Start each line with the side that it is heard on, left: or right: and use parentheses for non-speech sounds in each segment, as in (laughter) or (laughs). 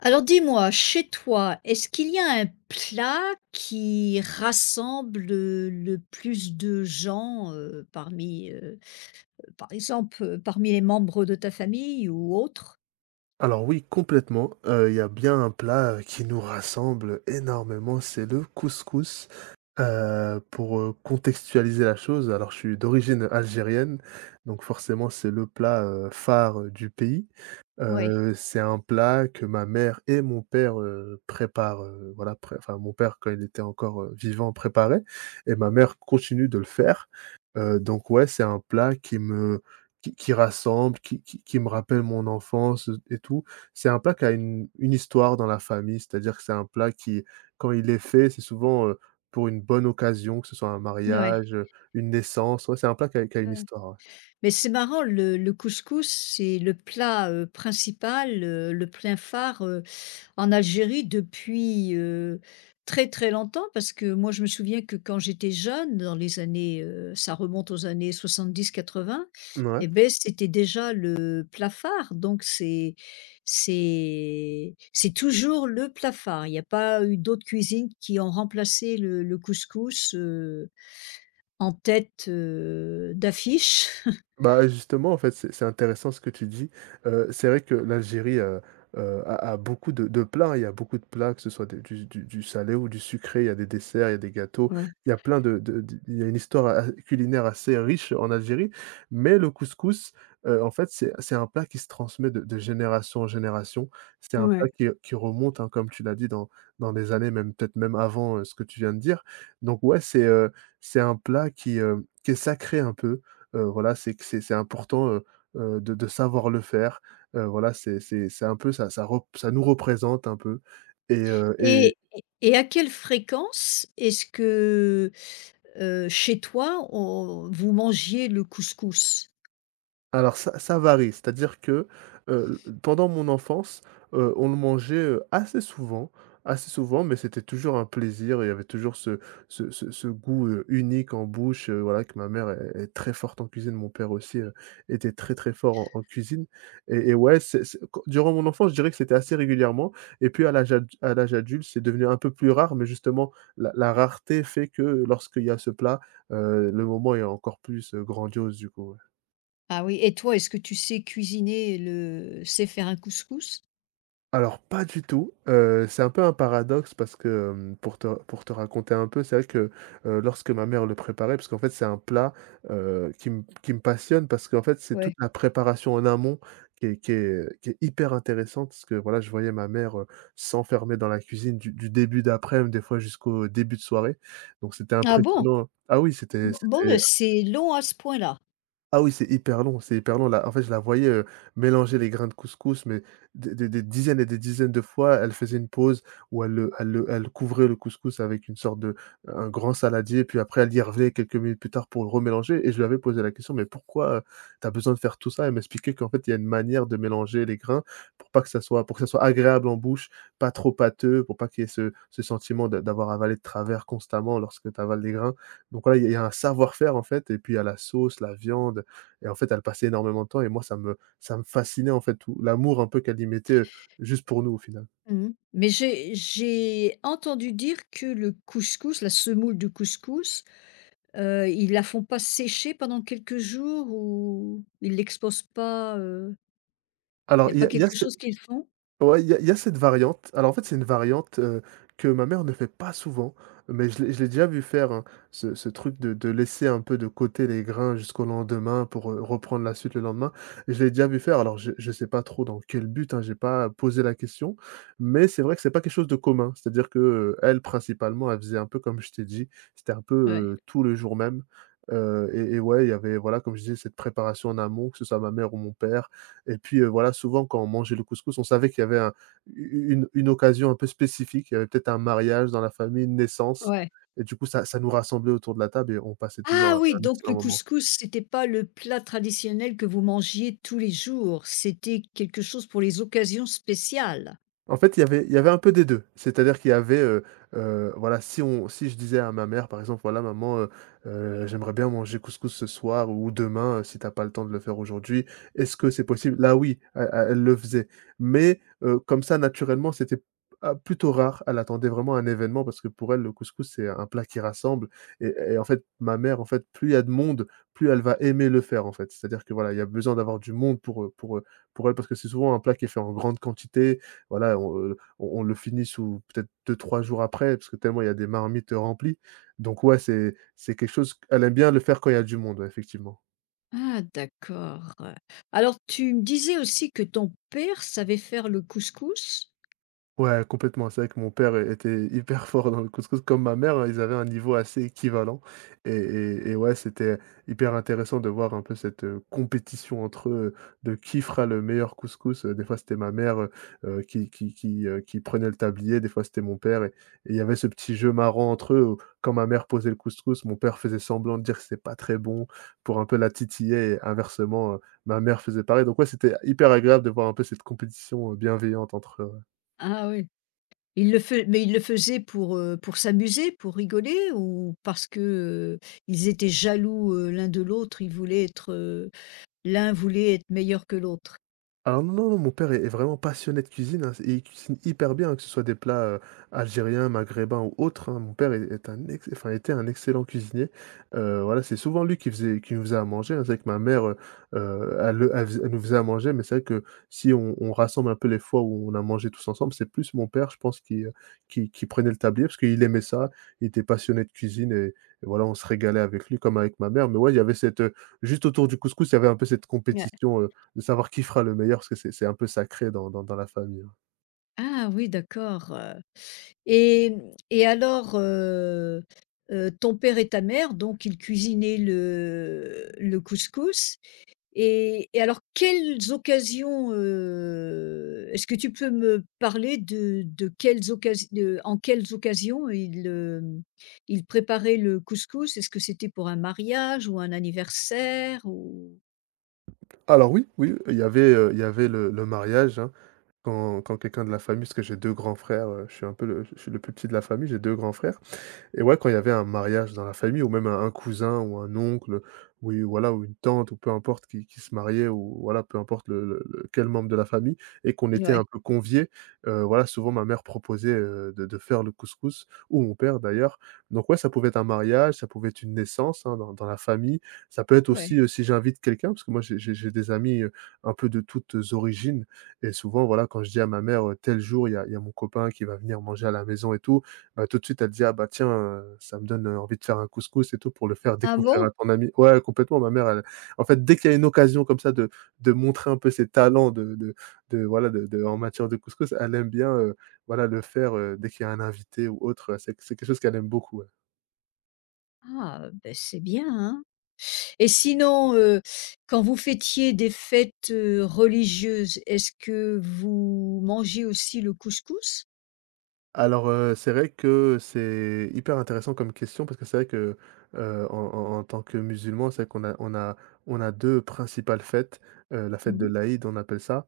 left: Alors dis-moi, chez toi, est-ce qu'il y a un plat qui rassemble, le plus de gens, parmi, par exemple, parmi les membres de ta famille ou autres?
right: Alors oui, complètement. Il y a bien un plat, qui nous rassemble énormément, c'est le couscous. Pour contextualiser la chose, alors je suis d'origine algérienne, donc forcément c'est le plat, phare, du pays.
left: Ouais.
right: C'est un plat que ma mère et mon père, préparent, voilà, mon père, quand il était encore, vivant, préparait et ma mère continue de le faire. Donc ouais, c'est un plat qui rassemble, qui me rappelle mon enfance, et tout. C'est un plat qui a une histoire dans la famille, c'est-à-dire que c'est un plat qui, quand il est fait, c'est souvent, pour une bonne occasion, que ce soit un
left: Ouais,
right: mariage, une naissance. Ouais, c'est un plat qui a une histoire, ouais.
left: mais c'est marrant le couscous, c'est le plat, principal, le plein phare, en Algérie depuis, très, très longtemps parce que moi je me souviens que quand j'étais jeune dans les années, ça remonte aux années soixante-dix quatre-vingts, et
right: Mouais.
left: ben c'était déjà le plafard donc c'est toujours le plafard. Il n'y a pas eu d'autres cuisines qui ont remplacé le couscous, en tête, d'affiche.
right: Bah, justement, en fait, c'est intéressant ce que tu dis. C'est vrai que l'Algérie, a beaucoup de plats, hein. Il y a beaucoup de plats, que ce soit des du salé ou du sucré. Il y a des desserts, il y a des gâteaux.
left: Ouais,
right: Il y a plein de il y a une histoire a culinaire assez riche en Algérie. Mais le couscous, en fait, c'est un plat qui se transmet de génération en génération. C'est un plat
left: ouais.
right: qui remonte, hein, comme tu l'as dit, dans des années, même peut-être même avant, ce que tu viens de dire. Donc ouais, c'est un plat qui est sacré un peu, voilà, c'est que c'est important, de savoir le faire. Voilà, c'est un peu ça nous représente un peu et heu et
left: Et à quelle fréquence est-ce que chez toi, on vous mangiez le couscous?
right: Alors ça varie, c'est-à-dire que, pendant mon enfance, on le mangeait, assez souvent, mais c'était toujours un plaisir et il y avait toujours ce goût, unique en bouche, voilà, que ma mère est très forte en cuisine, mon père aussi, était très, très fort en cuisine et ouais, c'est qu durant mon enfance, je dirais que c'était assez régulièrement et puis à l'âge adulte, c'est devenu un peu plus rare, mais justement la rareté fait que lorsqu'il y a ce plat, le moment est encore plus, grandiose du coup, ouais.
left: Ah oui, et toi, est-ce que tu sais cuisiner le sais faire un couscous?
right: Alors pas du tout, c'est un peu un paradoxe parce que, pour te raconter un peu, c'est vrai que, lorsque ma mère le préparait parce qu'en fait c'est un plat, qui me passionne parce qu'en fait c'est toute
left: Ouais.
right: la préparation en amont qui est hyper intéressante parce que voilà je voyais ma mère, s'enfermer dans la cuisine du début d'après-midi, des fois jusqu'au début de soirée, donc c'était
left: Ah bon?
right: impressionnant. Ah oui, c'était
left: Bon bon,
right: c'était
left: bah, c'est long à ce point-là?
right: ah oui, c'est hyper long là. En fait, je la voyais, mélanger les grains de couscous, mais des dizaines et des dizaines de fois. Elle faisait une pause où elle couvrait le couscous avec une sorte de un grand saladier, puis après elle y revenait quelques minutes plus tard pour le remélanger et je lui avais posé la question: «Mais pourquoi, tu as besoin de faire tout ça?» Elle m'expliquait qu'en fait, il y a une manière de mélanger les grains pour pas que ça soit pour que ça soit agréable en bouche, pas trop pâteux, pour pas qu'il y ait ce sentiment de d'avoir avalé de travers constamment lorsque tu avales les grains. Donc voilà, il y a un savoir-faire en fait et puis à la sauce, la viande, et en fait, elle passait énormément de temps et moi, ça me fascinait, en fait, tout l'amour un peu qu'elle y mettait, juste pour nous, au final.
left: Mmh. Mais j'ai entendu dire que le couscous, la semoule de couscous, ils la font pas sécher pendant quelques jours ou ils l'exposent pas, il
right: Alors,
left: y a
right: il y
left: pas
right: a
left: quelque
right: ce
left: chose qu'ils font?
right: ouais, il y a cette variante. Alors, en fait, c'est une variante, que ma mère ne fait pas souvent, mais je l'ai déjà vu faire, hein, ce truc de laisser un peu de côté les grains jusqu'au lendemain pour, reprendre la suite le lendemain. Je l'ai déjà vu faire, alors je ne sais pas trop dans quel but, hein, j'ai pas posé la question, mais c'est vrai que c'est pas quelque chose de commun. C'est-à-dire que, elle, principalement, elle faisait un peu comme je t'ai dit, c'était un peu,
left: Ouais,
right: tout le jour même, et ouais, il y avait, voilà, comme je disais, cette préparation en amont, que ce soit ma mère ou mon père. Et puis, voilà, souvent quand on mangeait le couscous, on savait qu'il y avait un une occasion un peu spécifique, il y avait peut-être un mariage dans la famille, une naissance
left: ouais.
right: et du coup ça nous rassemblait autour de la table et on passait toujours
left: Ah
right: un
left: oui, donc
right: excellent
left: le
right: moment.
left: couscous, c'était pas le plat traditionnel que vous mangiez tous les jours, c'était quelque chose pour les occasions spéciales?
right: En fait, il y avait un peu des 2. C'est-à-dire qu'il y avait, voilà, si je disais à ma mère, par exemple: «Voilà maman, j'aimerais bien manger couscous ce soir ou demain, si t'as pas le temps de le faire aujourd'hui, est-ce que c'est possible?» Là oui, e e elle le faisait. Mais comme ça naturellement, c'était ah, plutôt rare. Elle attendait vraiment un événement parce que pour elle, le couscous, c'est un plat qui rassemble et en fait, ma mère, en fait, plus il y a de monde, plus elle va aimer le faire, en fait. C'est-à-dire que voilà, il y a besoin d'avoir du monde pour elle parce que c'est souvent un plat qui est fait en grande quantité voilà, on, on le finit sous peut-être deux-trois jours après, parce que tellement il y a des marmites remplies. Donc ouais, c'est quelque chose elle aime bien le faire quand il y a du monde, ouais, effectivement.
left: Ah d'accord. Alors tu me disais aussi que ton père savait faire le couscous?
right: Ouais, complètement. C'est vrai que mon père était (laughs) hyper fort dans le couscous, comme ma mère, hein, ils avaient un niveau assez équivalent et ouais, c'était hyper intéressant de voir un peu cette, compétition entre eux, de qui fera le meilleur couscous. Des fois, c'était ma mère, qui prenait le tablier, des fois, c'était mon père et il y avait ce petit jeu marrant entre eux où quand ma mère posait le couscous, mon père faisait semblant de dire que c'était pas très bon pour un peu la titiller et inversement, ma mère faisait pareil. Donc ouais, c'était hyper agréable de voir un peu cette compétition, bienveillante entre
left: Ah oui. Il le fai mais il le faisait pour s'amuser, pour rigoler ou parce que, ils étaient jaloux, l'un de l'autre, ils voulaient être, l'un voulait être meilleur que l'autre?
right: alors non, non, non, mon père est vraiment passionné de cuisine, hein, et il cuisine hyper bien, hein, que ce soit des plats, algériens, maghrébins ou autres, hein. Mon père est est un ex enfin, était un excellent cuisinier. Voilà, c'est souvent lui qui nous faisait à manger, hein. C'est vrai que ma mère, elle nous faisait à manger, mais c'est vrai que si on rassemble un peu les fois où on a mangé tous ensemble, c'est plus mon père, je pense, qui, qui prenait le tablier parce qu'il aimait ça. Il était passionné de cuisine et voilà, on se régalait avec lui comme avec ma mère. Mais ouais, il y avait cette, juste autour du couscous, il y avait un peu cette
left: Ouais.
right: compétition, de savoir qui fera le meilleur, parce que c'est un peu sacré dans la famille, hein.
left: Ah oui, d'accord, et mmh et alors, ton père et ta mère, donc ils cuisinaient le couscous. Et alors quelles occasions, est-ce que tu peux me parler de quelles occasions, en quelles occasions il, il préparait le couscous? Est-ce que c'était pour un mariage ou un anniversaire ou?
right: Alors oui, oui, il y avait le mariage, hein, quand quelqu'un de la famille parce que j'ai 2 grands frères, je suis le plus petit de la famille, j'ai 2 grands frères. Et ouais, quand il y avait un mariage dans la famille ou même un cousin ou un oncle, oui, voilà, ou une tante ou peu importe qui se mariait ou voilà, peu importe le quel membre de la famille et qu'on était
left: Ouais,
right: un peu conviés, voilà, souvent ma mère proposait, de faire le couscous ou mon père d'ailleurs. Donc ouais, ça pouvait être un mariage, ça pouvait être une naissance, hein, dans la famille. Ça peut être aussi,
left: ouais.
right: si j'invite quelqu'un parce que moi j'ai des amis, un peu de toutes origines. Et souvent, voilà, quand je dis à ma mère, «Tel jour, il y a mon copain qui va venir manger à la maison et tout», bah, tout de suite, elle dit: «Ah bah tiens, ça me donne, envie de faire un couscous et tout pour le faire
left: Ah
right: découvrir à
left: bon?
right: ton ami». Ouais, complètement, ma mère, elle en fait, dès qu'il y a une occasion comme ça de montrer un peu ses talents de voilà, de en matière de couscous, elle aime bien, voilà, le faire, dès qu'il y a un invité ou autre, c'est quelque chose qu'elle aime beaucoup, ouais.
left: Ah, ben c'est bien, hein. Et sinon, quand vous fêtiez des fêtes, religieuses, est-ce que vous mangez aussi le couscous?
right: Alors, c'est vrai que c'est hyper intéressant comme question parce que c'est vrai que, en tant que musulman, c'est vrai qu'on a 2 principales fêtes, la fête de
left: Mmh.
right: l'Aïd, on appelle ça.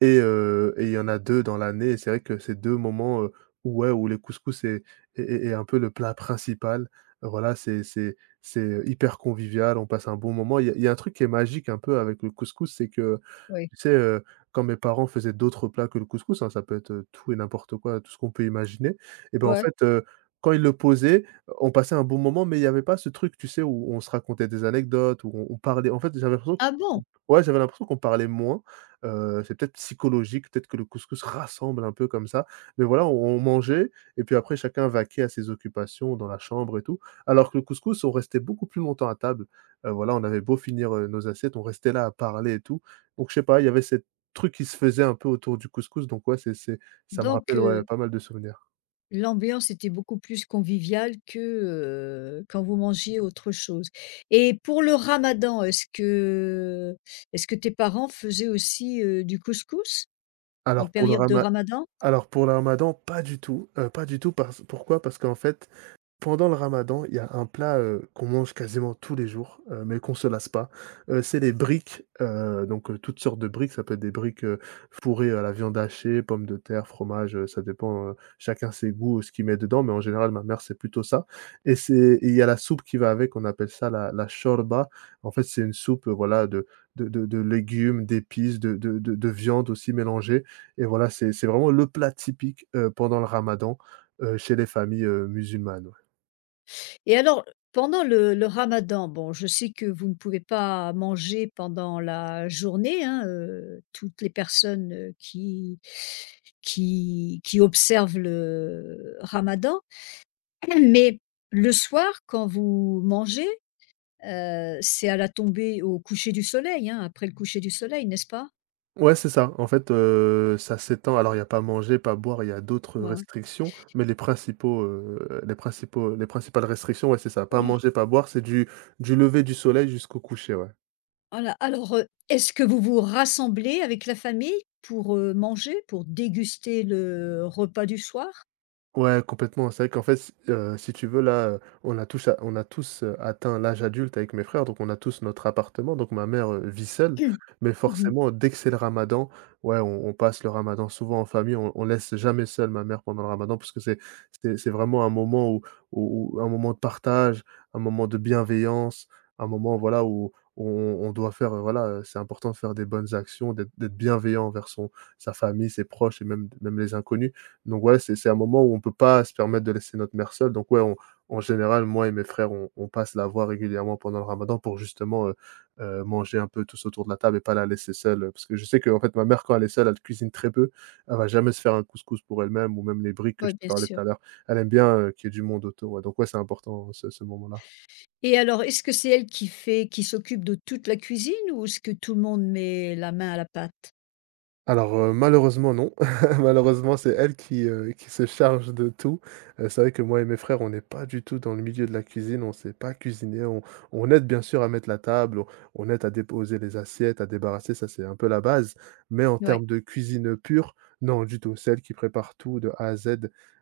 right: Et il y en a 2 dans l'année, et c'est vrai que c'est 2 moments, où ouais, où le couscous est est un peu le plat principal. Voilà, c'est hyper convivial, on passe un bon moment. Il y a un truc qui est magique un peu avec le couscous, c'est que
left: Oui.
right: tu sais, quand mes parents faisaient d'autres plats que le couscous, hein, ça peut être, tout et n'importe quoi, tout ce qu'on peut imaginer. Et ben, en
left: Ouais.
right: fait, quand ils le posaient, on passait un bon moment, mais il y avait pas ce truc, tu sais, où on se racontait des anecdotes, où on parlait, en fait, j'avais l'impression
left: Ah
right: qu'on
left: bon?
right: ouais, j'avais l'impression qu'on parlait moins, c'est peut-être psychologique, peut-être que le couscous rassemble un peu comme ça, mais voilà, on mangeait et puis après chacun vaquait à ses occupations dans la chambre et tout, alors que le couscous, on restait beaucoup plus longtemps à table, voilà, on avait beau finir, nos assiettes, on restait là à parler et tout. Donc je sais pas, il y avait cette truc qui se faisait un peu autour du couscous, donc ouais, c'est ça me
left: Donc
right: rappelle, ouais, pas mal de souvenirs.
left: l'ambiance était beaucoup plus conviviale que, quand vous mangiez autre chose et pour le ramadan, est-ce que tes parents faisaient aussi, du couscous en
right: Alors pour le
left: période de
right: rama
left: ramadan?
right: alors pour le ramadan, pas du tout, pas du tout parce pourquoi? Parce qu'en fait pendant le ramadan, il y a un plat, qu'on mange quasiment tous les jours, mais qu'on se lasse pas, c'est les briques, donc toutes sortes de briques, ça peut être des briques, fourrées à la viande hachée, pommes de terre, fromage, ça dépend, chacun ses goûts, ce qu'il met dedans, mais en général, ma mère, c'est plutôt ça, et c'est et il y a la soupe qui va avec, on appelle ça la chorba. En fait, c'est une soupe, voilà, de légumes, d'épices, de viande aussi mélangée, et voilà, c'est vraiment le plat typique, pendant le ramadan, chez les familles, musulmanes. Ouais.
left: Et alors, pendant le ramadan, bon, je sais que vous ne pouvez pas manger pendant la journée, hein, toutes les personnes, qui qui observent le ramadan, mais le soir, quand vous mangez. C'est à la tombée au coucher du soleil, hein, après le coucher du soleil, n'est-ce pas?
right: Ouais, c'est ça. En fait, ça s'étend alors il y a pas manger, pas boire, il y a d'autres
left: Ouais, ouais.
right: restrictions, mais les principaux, les principales restrictions, ouais, c'est ça. Pas
left: Ouais.
right: manger, pas boire, c'est du lever du soleil jusqu'au coucher, ouais.
left: Voilà, alors, est-ce que vous vous rassemblez avec la famille pour, manger, pour déguster le repas du soir?
right: Ouais, complètement. C'est vrai qu'en fait, si tu veux, là, on a tous a on a tous, atteint l'âge adulte avec mes frères, donc on a tous notre appartement. Donc ma mère, vit seule,
left: (clears throat)
right: mais
left: Oui,
right: forcément, dès que c'est le ramadan, ouais, on passe le ramadan souvent en famille. On laisse jamais seule ma mère pendant le ramadan parce que c'est vraiment un moment où où un moment de partage, un moment de bienveillance, un moment, voilà, où on doit faire, voilà, c'est important de faire des bonnes actions, d'être bienveillant envers son sa famille, ses proches et même les inconnus. Donc ouais, c'est un moment où on peut pas se permettre de laisser notre mère seule. Donc ouais, on en général, moi et mes frères, on passe la voir régulièrement pendant le ramadan pour justement, manger un peu tous autour de la table et pas la laisser seule, parce que je sais que en fait, ma mère, quand elle est seule, elle cuisine très peu. Elle va jamais se faire un couscous pour elle-même ou même les briques que je te
left: bien
right: parlais tout
left: sûr.
right: à l'heure. Elle aime bien, qu'il y ait du monde autour, ouais. Donc ouais, c'est important, ce moment-là.
left: Et alors, est-ce que c'est elle qui fait qui s'occupe de toute la cuisine ou est-ce que tout le monde met la main à la pâte?
right: Alors, malheureusement non. (laughs) Malheureusement, c'est elle qui se charge de tout. C'est vrai que moi et mes frères, on n'est pas du tout dans le milieu de la cuisine, on ne sait pas cuisiner. On aide bien sûr à mettre la table, on aide à déposer les assiettes, à débarrasser, ça c'est un peu la base. Mais en
left: Ouais,
right: termes de cuisine, pure, non du tout. C'est elle qui prépare tout de A à Z,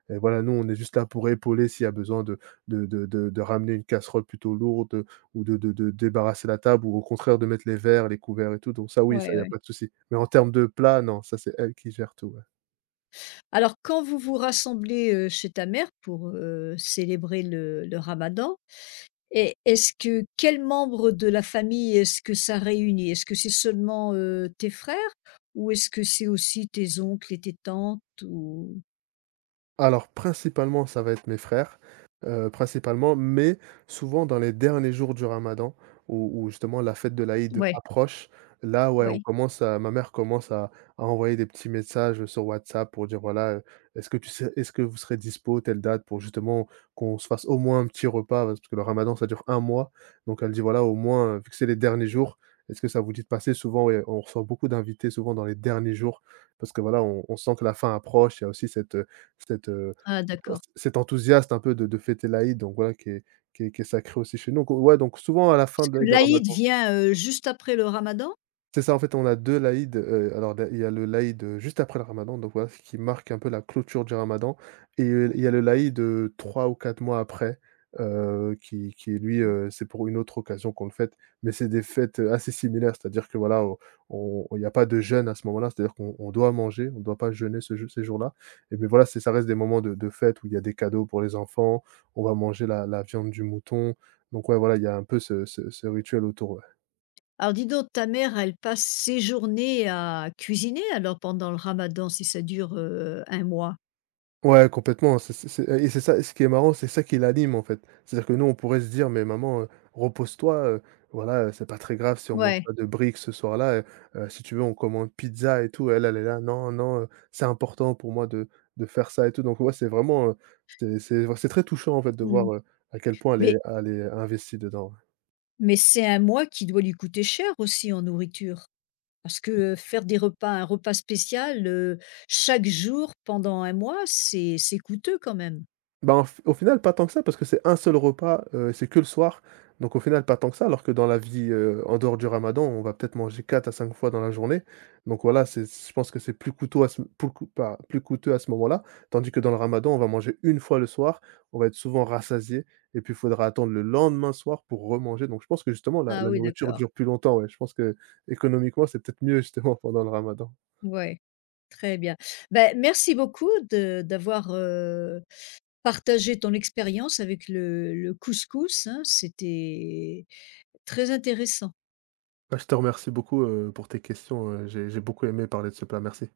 right: et voilà, nous on est juste là pour épauler s'il y a besoin de de ramener une casserole plutôt lourde, ou de débarrasser la table ou au contraire de mettre les verres, les couverts et tout, donc ça oui, ça,
left: ouais,
right: il y a
left: ouais.
right: pas de souci. Mais en termes de plats, non, ça c'est elle qui gère tout, ouais.
left: Alors quand vous vous rassemblez, chez ta mère pour, célébrer le ramadan. Et est-ce que quel membre de la famille est-ce que ça réunit? Est-ce que c'est seulement, tes frères ou est-ce que c'est aussi tes oncles et tes tantes ou
right: Alors principalement, ça va être mes frères, principalement, mais souvent dans les derniers jours du ramadan où justement la fête de l'Aïd
left: ouais,
right: approche, là, ouais, on
left: ouais.
right: commence à ma mère commence à envoyer des petits messages, sur WhatsApp pour dire: «Voilà, est-ce que tu sais est-ce que vous serez dispo telle date?» pour justement qu'on se fasse au moins un petit repas, parce que le ramadan ça dure un mois, donc elle dit: «Voilà, au moins, vu que c'est les derniers jours, est-ce que ça vous dit de passer?» Souvent, ouais, on reçoit beaucoup d'invités souvent dans les derniers jours parce que voilà, on sent que la fin approche, il y a aussi cette, cette heu,
left: Ah d'accord.
right: cet enthousiasme un peu de fêter l'Aïd, donc voilà qui est qui est sacré aussi chez nous. Donc ouais, donc souvent à la fin
left: Parce que
right: de du
left: l'Aïd
right: ramadan.
left: vient, juste après le ramadan.
right: C'est ça, en fait, on a 2 l'Aïd, alors là, il y a le l'Aïd, juste après le ramadan, donc voilà, ce qui marque un peu la clôture du ramadan, et il y a le l'Aïd, 3 ou 4 mois après, qui lui, c'est pour une autre occasion qu'on le fête, mais c'est des fêtes, assez similaires. C'est-à-dire que voilà, on il y a pas de jeûne à ce moment-là, c'est-à-dire qu'on on doit manger, on ne doit pas jeûner ce jou ces jours-là, et mais voilà, c'est ça reste des moments de fête où il y a des cadeaux pour les enfants, on va manger la viande du mouton, donc ouais, voilà, il y a un peu ce rituel autour, ouais.
left: Alors dis donc ta mère, elle passe ses journées à cuisiner alors pendant le ramadan si ça dure, un mois?
right: Ouais, complètement, hein, c'est et c'est ça ce qui est marrant, c'est ça qui l'anime, en fait. C'est-à-dire que nous, on pourrait se dire: «Mais maman, repose-toi, voilà, c'est pas très grave si on mange
left: Ouais.
right: pas de briques ce soir-là, si tu veux, on commande pizza et tout». Elle, elle est là: «Non, non, c'est important pour moi de faire ça et tout». Donc ouais, c'est vraiment, c'est très touchant, en fait, de
left: Mmh.
right: voir, à quel point elle est
left: Mais
right: elle est investie dedans.
left: mais c'est un mois qui doit lui coûter cher aussi en nourriture? Parce que, faire des repas un repas spécial, chaque jour pendant un mois, c'est coûteux quand même.
right: Bah, en f au final, pas tant que ça, parce que c'est un seul repas, c'est que le soir, donc au final, pas tant que ça, alors que dans la vie, en dehors du ramadan, on va peut-être manger 4 à 5 fois dans la journée, donc voilà, c'est je pense que c'est plus coûteux à ce plus coût pas plus coûteux à ce moment-là, tandis que dans le ramadan, on va manger une fois le soir, on va être souvent rassasié et puis il faudra attendre le lendemain soir pour remanger, donc je pense que justement la
left: Ah
right: la
left: oui,
right: nourriture
left: d'accord.
right: dure plus longtemps, ouais, je pense que économiquement c'est peut-être mieux justement (laughs) pendant le ramadan.
left: Ouais, très bien. Ben merci beaucoup de d'avoir, partagé ton expérience avec le couscous, hein, c'était très intéressant.
right: Bah, je te remercie beaucoup, pour tes questions, j'ai beaucoup aimé parler de ce plat, merci.